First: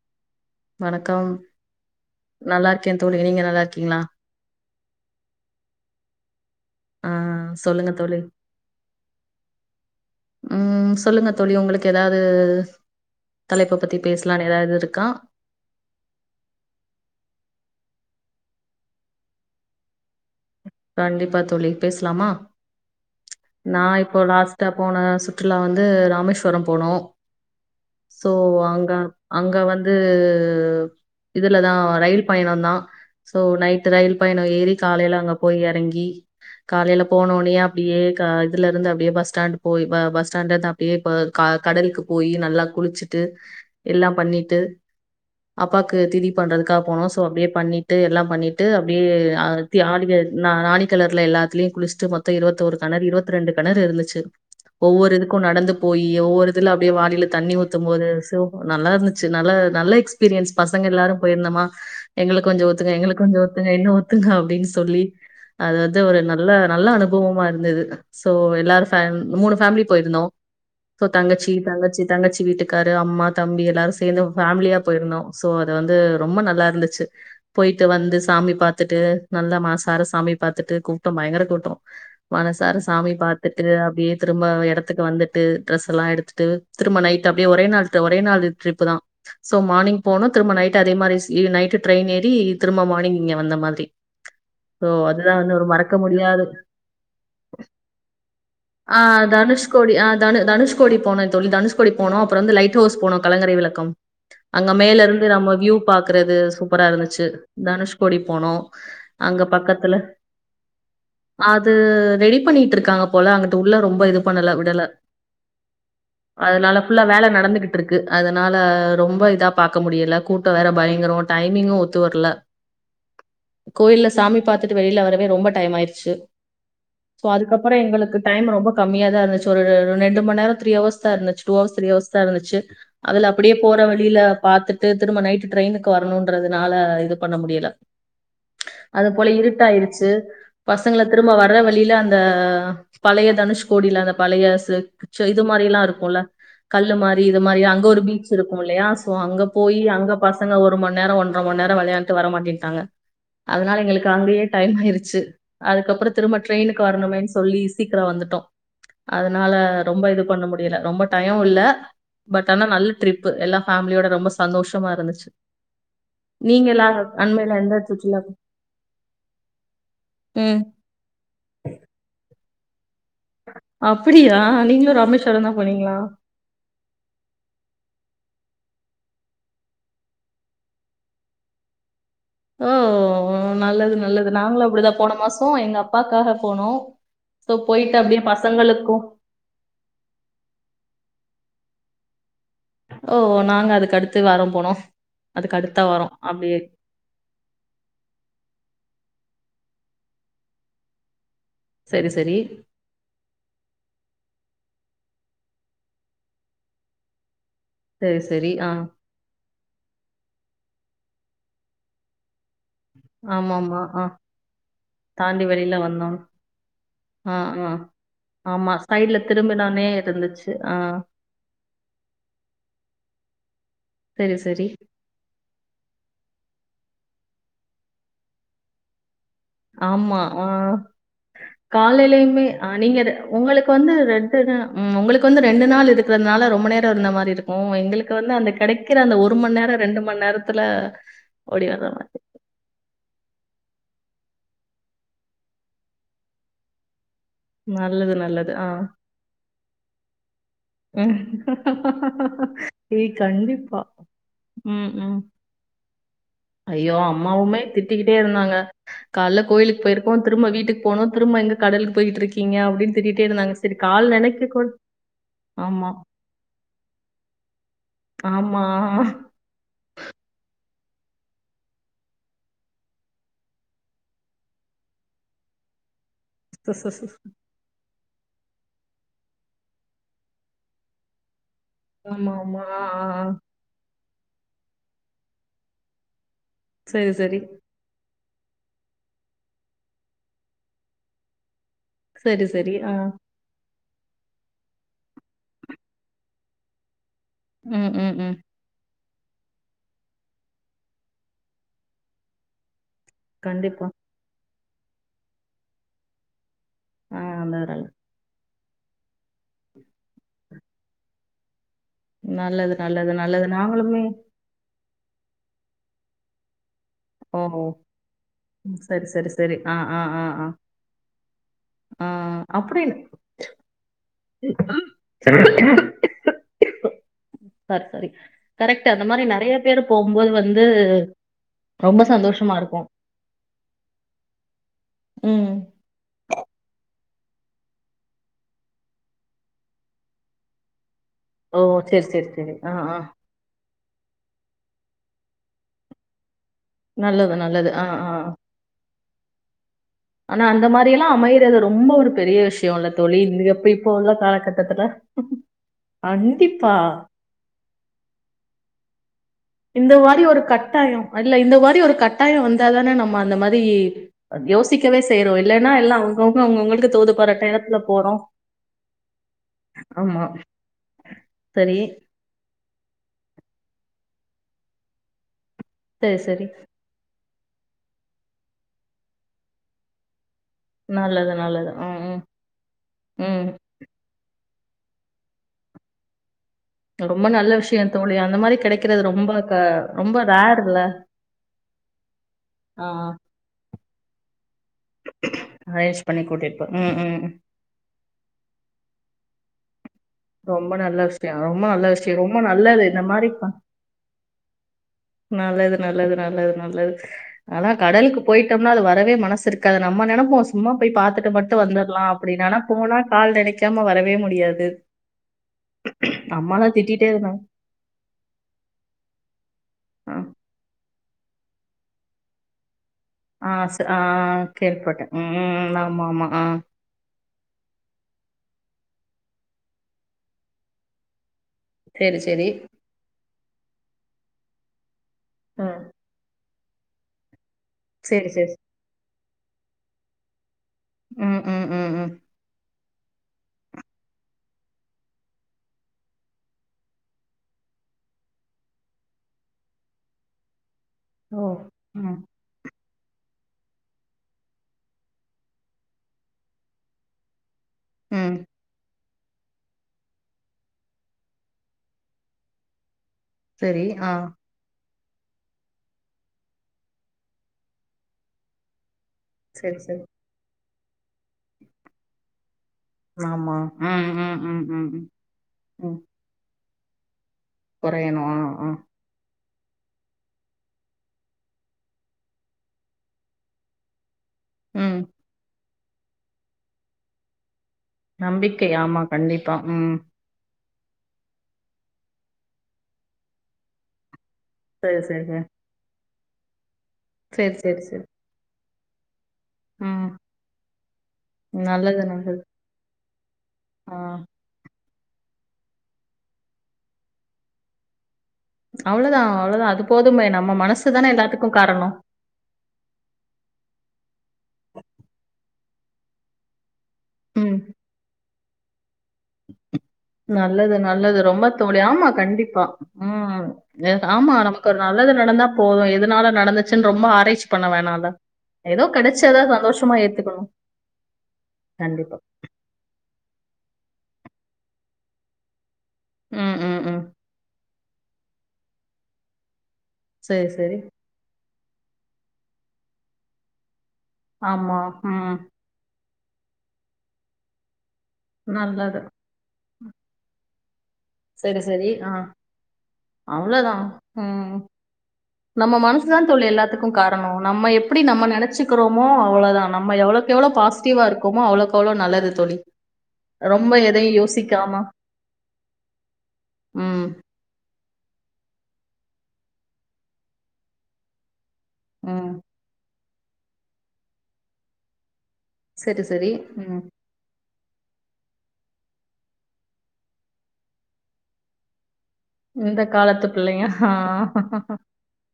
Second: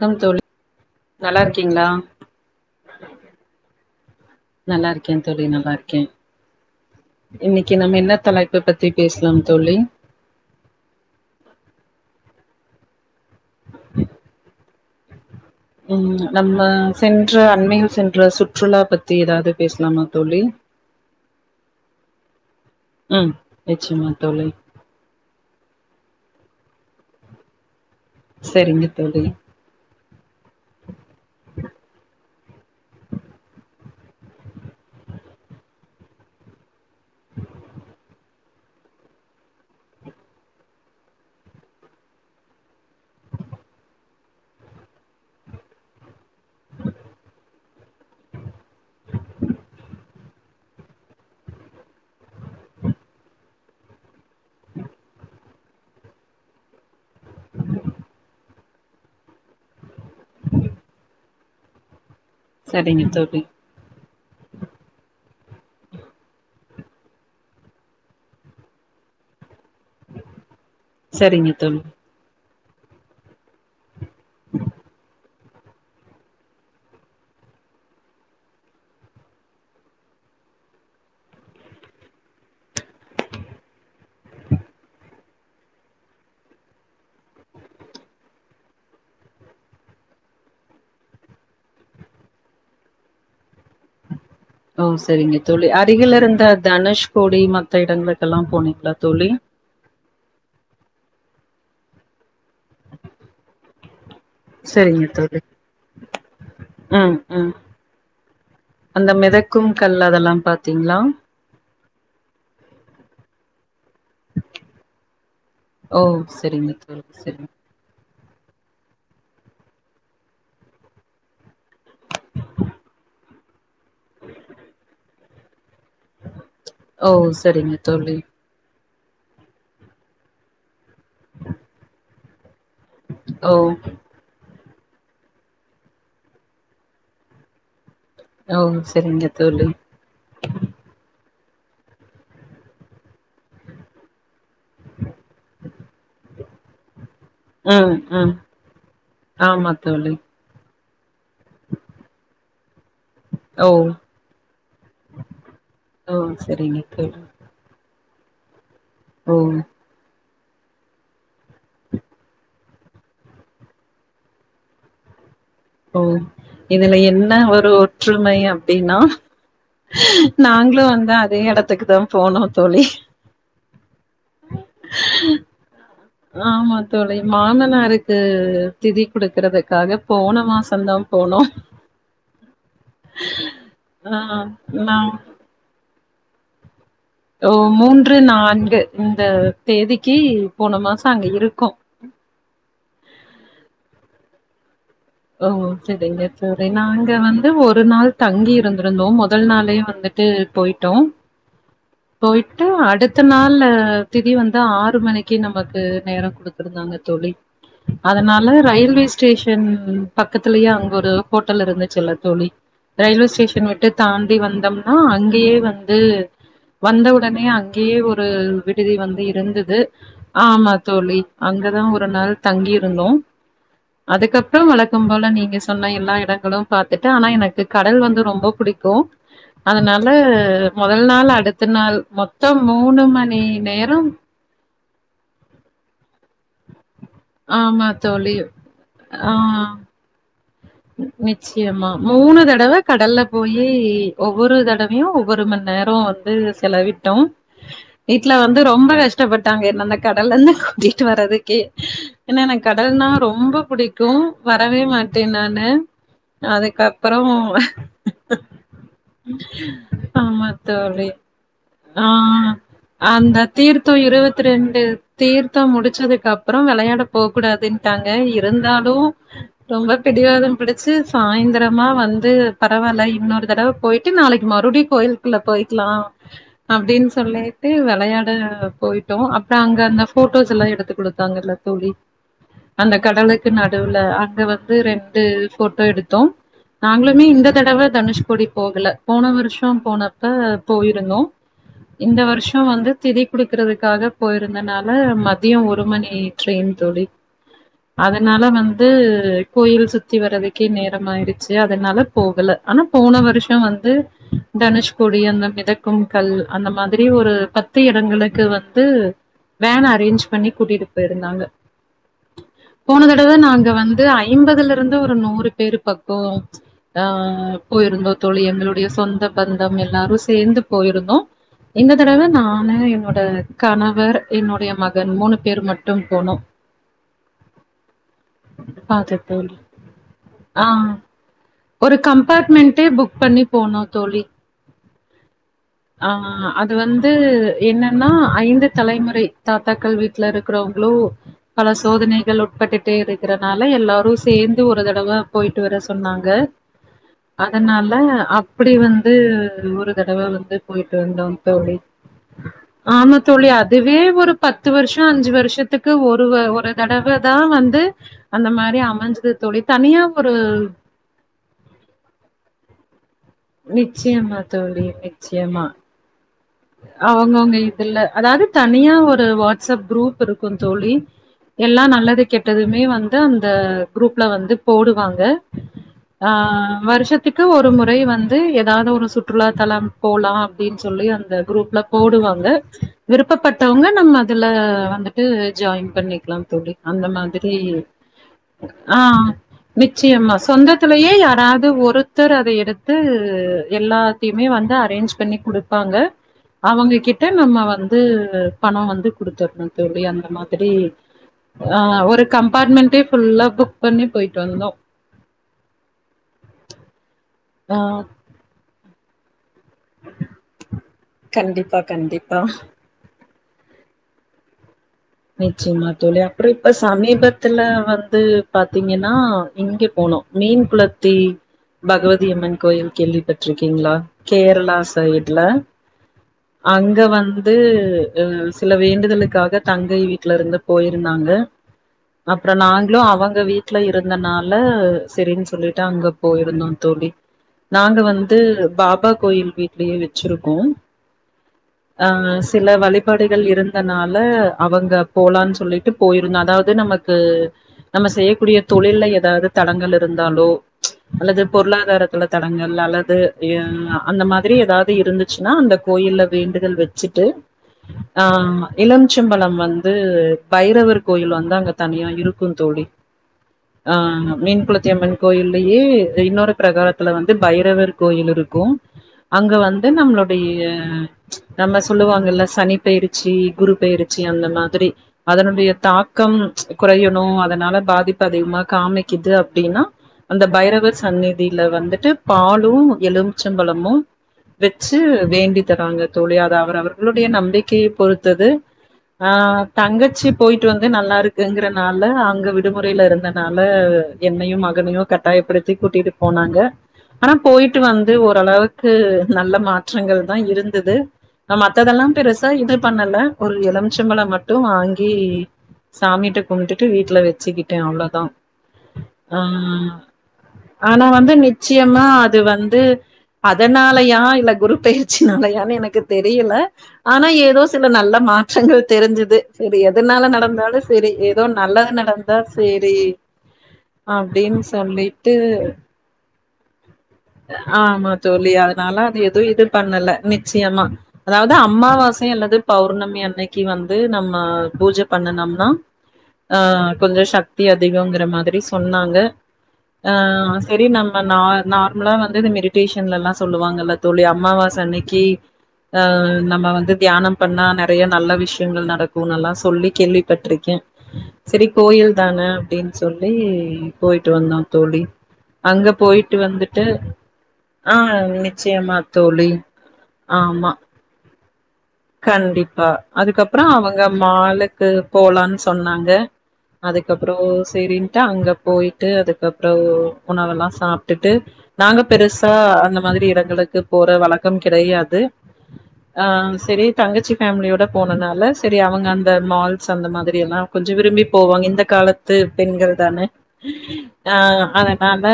Come தோழி வணக்கம் நல்லா இருக்கீங்களா நல்லா இருக்கே தோழி நீங்க நல்லாருக்கீங்களா நல்லா இருக்கே தோழி நல்லாருக்கே ஆ இன்னிக்கு சொல்லுங்க நம்ப என்னா தோழி தலைப்பு பத்தி பேஸ்லாம் தோழி ம் தலைப்பு பத்தி பேஸ்லான்னு எதாது இருக் கா உம் நம்ப சென்ற அண்மையில் சென்ற சுற்றுலா பத்தி எதாது பேசலாமா தோழி கண்டிப்பா தோழி பேஸ்லாமா ம் நா நிச்சயமா இப்போ தோழி லாஸ்ட்டா போன சுற்றுலா வந்து ராமேஸ் வரம் போனோ சோ சரிங்க அங்க தோழி அங்க வந் உம் இதுலதா ரயில் பயணோதா சோ நைட் ட்டு ரயில் பயணோ ஏறி காலைல அங்க போய் எறங்கி காலைல போனோனயே அப்டியே கா அதுல இருந்து அப்டியே பஸ் ஸ்டாண்டு போயி பஸ் ஸ்டாண்ட்ல இருந்து அப்டியே இப க கடலுக்கு போயி நல்லா குளிச்சிட்டு எல்லா பண்ணிட்டு அப்பாக்கு திதி பண்றதுக்காக போனோ சோ அப்டியே பண்ணிட்டு எல்லா பண்ணிட்டு அப்படியே ஆடி நா நானிகெலருல எல்லாத்துலயு குளிச்சுட்டு மொத்தோ இருவத்தொரு கெணரு இருவத் ரெண்டு கெணறு இருந்துச்சு ஒவ்வொரு இதுக்கு நடந்து போயி ஒவ்வொரு இதுல அப்டியே வாளில தண்ணி ஊத்தும் போது சோப் நல்லா இருந்துச்சு நல்லா நல்ல எக்ஸ் எக்ஸ்பீரியன்ஸ் பசங்க எல்லாரு போயிருந்தமா எங்ளுக்கு கொஞ்ஜோ ஊத்துங்க சரிங்க எங்ளுக்கு கொஞ்ஜோ தோழி ஊத்துங்க இன்னோ ஊத்துங்க அப்டின்னு சொல்லி அது வந்து ஒரு நல்ல நல்ல அனுபவமா இருந்தது சோ எல்லாரு சம் மூனு ஃபேமிலி போயிருந்தோ சோ சரிங்க தங்கச்சி தோழி தங்கச்சி தங்கச்சி வீட்டுக் காரு அம்மா தம்பி எல்லாரு சேந்து ஃபேமிலியா பொயிருந்தோ சோ அது வந்து ரொம்ப நல்லா இருந்துச்சு பொயிட்டு வந்து சாமி பாத்துட்டு நல்லா மனசார சாமி பாத்துட்டு கூட்டோ பயங்கர கூட்டோ மனசார சாமி பாத்துட்டு அப்டியே திரும்ப எடத்துக்கு வந்துட்டு ட்ரெஸ் எல்லா எடுத்துட்டு திரும்ப நைட்டு அப்டியே ஒரே நாள் ஒரே நாள் ட்ரிப்பு தா சோ மார்னிங் போனோ திரும்ப நைட்டு அதே மாரி நைட்டு ட்ரெயின் ஏறி திரும்ப மார்னிங் இங்க வந்த மாரி ஓ சரிங்க தோழி அருகில இருந்த தனுஷ்கோடி மத்த எடங்களுக்கெல்லா போனீங்களா ஆ தோழி தனுஷ்கோடி ஆ தனு தனுஷ்கோடி போனோ தோழி தனுஷ்கோடி போனோம் அப்புறம் வந்து லைட் ஹவுஸ் போன கலங்கரை விளக்கம் அங்க மேல சரிங்க இருந்து தோழி நம்ம வியூ பாக்குறது சூப்பரா ம் இருந்துச்சு ம் தனுஷ்கோடி போனோம் அங்க பக்கத்துல கும்கல் அதெல்லாம் பாத்தீங்களா அது ரெடி பண்ணிட்டு இருக்காங்க போல அங்க ரொம்ப இது பண்ணல விடல ஓ சரிங்க அதனால புல்லா தோழி வேலை சரிங்க நடந்துகிட்டு இருக்கு அதனால ரொம்ப இதா பாக்க முடியல கூட்ட வேற பயங்கரம் டைமிங்கும் ஒத்து வரல கோயில சாமி வெளில வரவே ரொம்படைம் ஆயிருச்சு சு ஓ சோ சரிங்க அதுக்கப்புறம் தோழி எங்களுக்கு டைம் ரொம்ப கம்மியா தான் இருந்துச்சி ஒரு ரெண்டு மணி நேர த்ரீஹவர்ஸ் தான் இருந்துச்சு டூஹவர்ஸ் த்ரீ ஹவர்ஸ் தான் இருந்துச்சு அதுல ஓ அப்டியே போற வழில பாத்துட்டு திரும்ப நைட் ட்ரெயினுக்கு வரணுன்றதுனால இது பண்ண முடியலை ஓ! சரிங்க தோழி இருட்டாயிருச்சு பசங்கள திரும்ப நம் வர்ற வழியில அந்த பழைய தனுஷ்கோடியில அந்த பழைய இது மாரி எல்லாம் இருக்குல்ல கல்லு மாரி இது மாரி அங்க ம் ஒரு பீச் ம் இருக்கும் இல்லையா சோ அங்க ஆமா போய் அங்க தோழி பசங்க ஒரு ஒரு மணி நேரம் ஒன்ற மணி நேரம் விளையாண்டுட்டு வர மாட்டேன்டாங்க ஓ அதனால எங்களுக்கு அங்கயே டைம் ஆயிரூச்சு அதுக்கப்புறம் ஓ திரும்ப சரிங்க ட்ரெயினுக்கு தோழி வரணுமேனு சொல்லி சி இல்ல வந்துட்டோம் ஓ அதனால ரொம்ப இது பண்ண முடியல ரொம்ப டையோம் இல்ல பட் ஆனா நல்ல ட்ரிப் எல்லா ஃபேமிலியோட ரொம்ப சந்தோஷமா இருந்துச்சு ஓ நீங்க எல்லா இதுல என்ன அண்மையில ஒரு எந்த சுற்றுலா ஒற்றுமை அப்படின் நா ம் நாங்களும் வந்து அதே எடத்துக்கு தான் போனோம் தோழி அப்படியா நீங்களும் ராமேஸ்வரம் தான் போனீங்களா ஆமா தோழி மாமனாருக்கு திதி குடுக்கறதுக்காக போன மாசம்தான் போனோம் ஓ நல்லது நல்லது நாங்களும் நா அப்படிதான் போன மாசம் எங்க அப்ப பாக்காக போனோம் ஓ சோ போயிட்டு மூன்று அப்படியே நான்கு பசங்களுக்கும் இந்த தேதிக்கு போன மாசம் அங்க இருக் கோம் ஓ நாங்க அதுக்கடுத்து வாரம் போனோம் ஓ அதுக்கு அடுத்த வாரம் சரிங்க அப்படியே சரி நாங்க வந்து ஒரு நாள் தங்கி இருந்திருந்தோம் மொதல் நாள் உடனே வந்துட்டு போய்ட்டோ சரி சரி போயிட்டு அடுத்த நாள்ல திதி வந் ந்து ஆறு மணிக்கு நமக்கு நேர குடுத்துருந்தாங்க தோழி சரி அதனால சரி ஆ ரயில்வே ஸ்டேஷன் [unintelligible] பக்கத்துலயே அங்க ஒரு ஹோட்டல் இருந்துச்சு இல்ல தோழி ரயில்வே ஆமா ஸ்டேஷன் ஆமா விட்டு ஆ தாண்டி வந்தோம்னா தாண்டி அங்கேயே வெளியில வந்து வந்தோம் ஆ வந்தவுடனே ஆ அங்கயே ஒரு ஆமா விடுதி சைடுல வந்து இருந்துது திரும்பினோனே இருந்துச்சு ஆமா ஆ தோழி அங்கதா ஒரு நாள் தங்கி இருந்தோ சரி, அதுக்கப்பற சரி. வளத் ம நீங்க சொன்ன எல்லா இடங்களு பாத்துட்ட ஆனா எனக்கு கடல் வந்து ரொம்ப பிடிக்கு அதனால ஆமா. ஆ மொதல் நாள் அடுத்த நாள் காலையிலயுமே மொத்தம் அ மூணு மணி நேரம் உம் உங்களுக்கு வந்து ரெண்டு நாள் இருக்கறதுனால ரொம்ப நேர ட்ட இருந்த மாரி இருக்கு ஆமா எங்களுக்கு வந்து தோழி. அந்த கெடைக்கிற அந்த ஆ ஒரு மணி நேர ரெண்டு மணி நேர நிச்சயமா மூணு தடவ க கடல்ல போயி ஒவ்வொரு தடவையு ஒவ்வொரு மணி நேர வந்து செலவிட்டோ நல்லது, வீட்ல நல்லது. வந்து ஆ. ரொம்ப கஷ்டப்பட் டாங்க என்ன என்ன கடலருந்து வீட்டு ம். வரதுக்கே ஏன்னா எனக்கு கடல்ன்னா ஏய் ரொம்ப கண்டிப்பா. புடிக்கு வரவே ம், மாட் ஐயோ அம்மாவுமே திட்டிக்கிட்டே இருந்தாங்க கால்ல கோயிலுக்கு போயிருக்கோ திரும்ப ஆமா வீட்டுக்கு போணு தோழி. திரும்ப எங்க க ஆ ஆ அந்த சரி தீர்த்த கால் இருவத்தி நனைக்க கூட ரெண்டு தீர்த் தம் ஆமா, முடிச்சதுக்கப்பற வெளயாட போக்கூடாதுன்ட்டாங்க ஆமா. இருந்தாலு ரொம்ப பிடிவாத பிடிச்சு சாய்ந்தரமா வந்து பரவால்ல இன்னொரு தடவ போயிட்டு நாளைக்கு மறுப்படி கோயிலுக்குள்ள போயிக்கலா அப்டின்னு சொல்லிட்டு வெள வெளையாட போயிட்டோ அப்றோ அங்க அந்த ஃபோட்டோஸ்ஸெல்லா எடுத்துக்குடுத்தாங்கல்ல தோழி ஆமாமா. ஆ, அந்த ஆ. கடலுக்கு நடுவுல அங்க வந்து ரெண்டு ஃபோட்டோ எடுத்தோ சரி நாங்களுமே சரி இந்த தடவ தனுஷ் கோடி போகல போன வருஷோ போனப்ப போயிருந்தோ இந்த சரி வருஷோ சரி வந்து ஆ திதி குடுக்கறதுக்கு க்காக போயிருந்தனால மதியோ ஒரு மணி ட்ரெயின் தோழி ம் ம் ம் அதனால வந்து கோயில் சுத்தி வர்றதுக்கே நேரமாயிடுச்சு அதனால போகல ஆனாப் போன வருஷோ கண்டிப்பா வந்து தனுஷ்கோடி அந்த மிதக்கும் கல்லு அந்த மாதிரி ஆ ஒரு பத்து நல்லது இடங்களுக்கு வந்து து வேன் அரேஞ்ச் பண்ணி கூட்டிட்டு போயிருந்தாங்க நல்லது போன நல்லது தடவ நல்லது நாங்க நாங்களுமே வந்து ஐம்பதுல இருந்து ஒரு நூறு பேரு பக்கோம் ஓ ஆஹ் போயிருந்தோம் தோழி எங்களுடைய சரி சொந்த சரி சரி பந்தம் ஆ ஆ ஆ எல்லாரும் ஆ சேர்ந்து போயிருந்தோம் இந்த ஆ தடவ நானு அப்படின்னு என்னோட அக்கா எலாம் என்னுடைய மகன் மூணு பேர் மட்டும் போனோம் சரி சரி கரெக்ட் அந்த மாதிரி நெறைய தோழி பேரு போகும் போது வந்து ஆ ஒரு ரொம்ப சந்தோஷமா இருக்கும் கம்பார்ட்மெண்ட்டே புக் பண்ணி உம் ஆஹ் அது வந்து வந்து என்னன்னா ஐந்து தலைமுறை தாத்தாக்கள் வீட்டுல இருக்கிறவங்களோ ஓ பல சரி சரி சோதனைகள் சரி ஆ உட்பட்டுட்டே ஆ இருக்கிறனால எல்லாரும் சேர்ந்து ஒரு தடவை போயிட்டு வர சொன்னாங்க நல்லது நல்லது ஆ அதனால ஆ ஆ. அப்பிடி வந்து இது ஒரு தடவை ஆனா வந்து அந்த மாரி போயிட்டு எல்லாம் வந்தோம் அமையறது தோழி ரொம்ப ஒரு பெரிய விஷயம்ல்ல ஆமா இந்த தோழி இப்ப இப்போ அதுவே உள்ள ஒரு பத்து காலகட்டத்துல வருஷம் அஞ்சு வருஷத்துக்கு ஒருவ ஒரு கண்டிப்பா தடவ தான் வந்து அந்த மாதிரி அமைஞ்சது தோழி. இந்த தனியா மாதிரி ஒரு கட்டாய இல்ல இந்த மாதிரி ஒரு கட்டாயம் வந்தா தானே நம்ம அந்த மாரி நிச்சயமா யோசிக்கவே செய்யறோம் இல்லைன்னா எல்லாம் அவங்கவுங்க அவங்கவுங்களுக்கு தோது பாராட்ட அவங்கவுங்க எடத்துல இதுல போறோ அதாவது தனியா ஒரு வாட்ஸ்அப் குரூப் ஆமா இருக்கும் தோழி சரி எல்லாம் நல்லது கெட்டதுமே வந்து அந்த குரூப்ல வந்து போடுவாங்க சரி சரி ஆஹ் வருஷத் த்துக்கு ஒரு முறை வந்து ஏதாவது ஒரு சுற்றுலா தலம் போலாம் அப்படின்னு சொல்லி நல்லது அந்த நல்லது குரூப்ல ம் ம் போடுவாங்க ம் விருப்பப்பட்டவங்க நம்ம இதுல வந்துட்டு ஜாயின் பண்ணிக்கலாம் தோழி அந்த ரொம்ப நல்ல மாதிரி விஷயோ தோழி அந்த மாரி கெடைக்கிறது ஆஹ் ரொம்ப க ரொம்ப நிச்சயமா ரேர்ல சொந்தத்திலயே யாராவது ஒருத்தர் அதை ஆ எடுத்து எல்லாத்தையுமே அரேஞ்ச் பண்ணி கொடுப்பாங்க அரேஞ்ச் பண்ணி கூட்டிட்டு போ அவங்க ம் ம் கிட்ட நம்ம வந்து பணம் வந்து குடுத்துர்ர தோழி அந்த மாதிரி ரொம்ப நல்ல விஷயோ ரொம்ப நல்ல ஆஹ் விஷயோ ஒரு ரொம்ப நல்லது கம்பார்ட்மெண்டே இந்த மாரி ப ஃபுல்லா புக் பண்ணி போயிட்டு வந்தோம் நல்லது நல்லது நல்லது நல்லது ஆனா கடலுக்கு போயிட்டோம்னா அது வரவே மனசுருக் காது நம்ம நெனைப்போம் சும்மா போய் பாத்தட்டு மட்டும் கண்டிப்பா வந்துடலாம் கண்டிப்பா அப்டின் ஆனா போனால் கால் நினை க்காம வரவே முடியாது நிச்சயமா தோழி அப்புறம் இப்ப அம்மாலாம் திட்டிட்டே இருந்தாங்க. சமீபத்துல வந்து பாத்தீங்கன்னா இங்க அ, போனும் மீன் குள்ள த்தி பகவதிய அம்மன் கோயில் ஆ, ச கேள்விப்பட்றிருக்கீங்களா ஆ கேரளா கேள்விப்பட்டேன். ம், சைடல ம். ஆமாமா. ஆ. அங்க வந்து து சில வேண்டுதலுக்காக தங்கை வீட்ல இருந்து போயிருந்தாங்க சரி, சரி. அப்புறம் நாங்களும் அவங்க அங்க வீட்டுல இருந்தநாள செரின்னு ம். சொல்லிட்டு அங்க போயும் தோ தோழி நாங்க சரி, வந்து சரி. பாபா கோயில் வீட்லயே வச்சிருக்கோம் ம், ம், ம், ம். ஆஹ் சில வழி படைகள் இருந்தனால அவங்க போலான்னு சொல்லிட்டு போயிருந்தோ அதாவது நமக்கு நம்ம செய்யக்கூடிய தொழில்ல ஏதாவது தடங்கள் இருந்தாலோ அல்லது ஓ! ம், பொருளாதாரத்துல தடங்கள் அல்லது து அ அந்த மாதிரி எதாவது இருந்துச்சுன்னா அந்த கோயில்ல வேண்டுதல் வெச்சுட்டு ம். ஆஹ் இல்லங் திருச்சம்பழம் வந்து பைரவர் கோயில் வந்து அங்க தனியா இருக்கும் தோழி சரி. ஆ. ஆஹ் மீன் குளத்தி அம்மன் கோயில்லயே இன்னொரு பிரகாரத்துல வந்து பைரவர் கோயில் இருக்கும் அங்க சரி, வந்து சரி. நம்மளுடைய ப்ச் நம்ம சொல்லுவாங்கல்ல சனி பெயருச்சி ஆமா. குரு ம், பெயருச்சி ச்சி ம், அந்த ம், ம், மாதிரி ம். அதனுடைய ம். தாக்கம் ப்ச் குறையணு அதனால பாதிப்பு குறையணும். ஆ, அதிகமா ஆ. காமிக்குது அப் அப்டின்னா அந்த பைரவ சந்நிதியில வந்துட்டு பாலும் எலுமிச்சம்பழமும் வெச்சு ம். வேண்டி க்காங்க தோழி அது அவர் அவர்களுடைய நம்பிக் கிய பொறுத்தது நம்பிக்கை. ஆமா, கண்டிப்பா. ஆஹ் ம். தங்கச்சி இப்போ போயிட்டு வந்து நல்லா இருக்குங்கறனால அங்க விடுமுறையில இருந்தனால என்னையும் சரி, மகனையும் சரி, சரி. கட்டாயப்படுத்தி கூட்டிட்டு போனாங்க ஆனா சரி, போயிட்டு சரி, சரி. வந்து ஓரளவுக் உ நல்ல ம். மாற்றங்கள் தான் இருந்துது நா நல்லது, மத்ததெல்லாம் நல்லது. பெருசா இது பண்ணல ஒரு இளம் ஆ அச்சம்பளம் மட்டும் வாங்கி சாமிட்ட கும்டுட்டு வீட்டுல வெச்சுக்கிட்டேன் அவ்வளோதா அவ்வளோதான், அவ்வளோதான். அது அஹ் போதுமே. நம்ம மனசு ஆனா தானே வந்து எல்லாத்துக்கும் காரணம். நிச்சயமா அது வந்து அதனா லையா இல்ல குருப்பெயர்ச்சினாலயான்னு எனக்கு தெரிய ஆனா ம். ஏதோ சில நல்ல மாற் றங்கள் தெரிஞ்சுது செரி எதனால நல்லது, நடந்தாலு செரி நல்லது. ஏதோ ரொம்ப தோழி. நல்லது ஆமா, நடந்தா கண்டிப்பா. சேரி ம். எ ஆமா, அப்டின்னு நமக்கு ஒரு நல்லது சொல்லிட்டு நடந்தா போதும். எதனால நடந்துச்சுன்னு ரொம்ப ஆராய்ச்சி பண்ண ஆமா வேணாம்ல. தோழி ஏதோ அதனால அது கிடைச்சத எதுவு இது சந்தோஷமா பண்ணல ஏத்துக்கணும். நிச்சயமா அதாவது கண்டிப்பா. அமாவாசை அல்லது பௌர்ணமி அன்னைக்கு வந்து து நம்ம பூஜை பண்ணுனம்னா ம், ம், ஆஹ் ம். கொஞ்சோ சக்தி அதி அதிகோங்கிற மாதிரி சொன்னாங்க சரி, ஆஹ் சரி. செரி நம்ப நா நான் நா வந்தது மெடிடேஷன்ல எல்லா சொல்லுவாங்கல்ல தோழி அம்மாவாச ஆமா. அன்னிக்கு ம். ஆஹ் நம்ம வந்து தியானம் பண்ணா ந நெறைய நல்ல விஷயங்கள் நல்லது. நடக்கும்னல்லாம் சொல்லி கேள்விப்பட்ருக்கேன் சரி, செரி சரி. ஆ. கோயில் தான அப்டின்னு சொல்லி அவ்வளோதான். போயிட்டு ம். வந்தோம் தோழி நம்ம அங்க மனசுதான் போயிட்டு தோழி வந்து எல்லாத்துக்கும் காரணம் நம்ம எப்டி நம்ம நெனைச்சக்கிறோமோ தோழி. அவ்வளோதான் நம்ம எவ்வளவுகெவ்வளோ ஆமா பாசிட்டிவா இருக் கொவமா அவளுக் கண்டிப்பா அதுக்கப்பறம் அவங்க எதையும் யோசிக்காம மாளுக்கு போலான்னு சொன்னாங்க ம், அதுக்கப்புறம் செரின் அங்க போயிட்டு அதுக்கப்புறம் உணவெல்லாம் சாப்டுட்டு நாங்க ம். பெருசா அந்தம் மாதிரி இடங்களுக்கு போற வழக்கம் கிடையாது செரி செரி உம் செரி தங்கச்சி ஃபேமிலியோட போனனால சரி அவங்க அந்த மால்ஸ் அந்த மாதிரி எல்லாம் கொஞ்ச விரும்பி போவாங்க இந்த கால இந்த பெண்கள் தானே காலத்து பிள்ளைங்க. ஆ. ஆஹ் அதனால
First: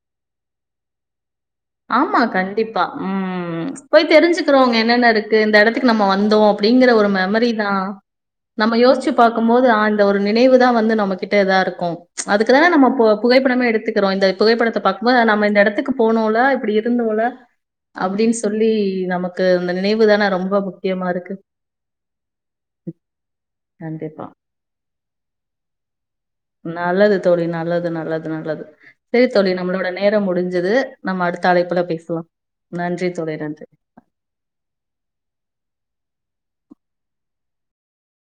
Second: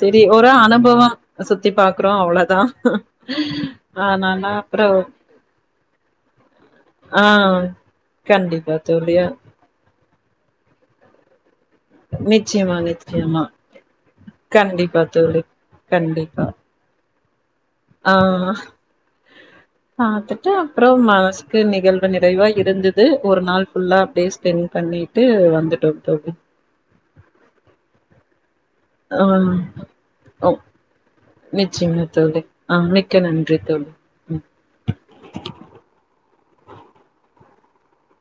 செரி ஒரு அனுபவம் சுத்தி ஆமா பாக்குறோம் அவ்ளோதான். கண்டிப்பா ம்ம் போய் அதனால தெரிஞ்சுக்றோம் இங்க அப்புறம் என்னென்ன இருக்கு இந்த இடத்துக் நம்ம வந்தோ அப்படிங்கிற ஒரு ஆ மெமரி தான் கண்டிப்பா நம்ம யோசிச்சு தோழி. பாக்கும்போது ஆ ஒரு நினைவு தான் வந்து நம்ம கிட்ட இதா இருக் அதுக்குதான நிச்சயமா, நம்ம ப்ப நிச்சயமா. புகைப்படமே எடுத்து இந்த புகைப்படத்த கண்டிப்பா பாக்கும்போ தோழி. நம்ம இந்த இடத்துக்கு போனோல இருந்தவங்ல ஆஹ் நினைவு தான பாத்துட்டு ரொம்ப முக்கியமா அப்பறம் இருக்கு மனசுக்கு நிகழ்வு நிறைவா இருந்தது ஒரு நாள் ஃபுல்லா கண்டிப்பா அப்படியே ஸ்பெண்ட் பண்ணிட்டு வந்துட்டோம் தோழி நல்லது தோழி நல்லது நல்லது நல்லது செரி ஆ. தோழி நம்மளோட நேரம் ஓ முடிஞ்சது நம்ம அடுத்த அழைப்புல நிச்சயமா பேசலாம் தோழி. ஆ நன்றி மிக்க தோழி நன்றி தோழி. ம்.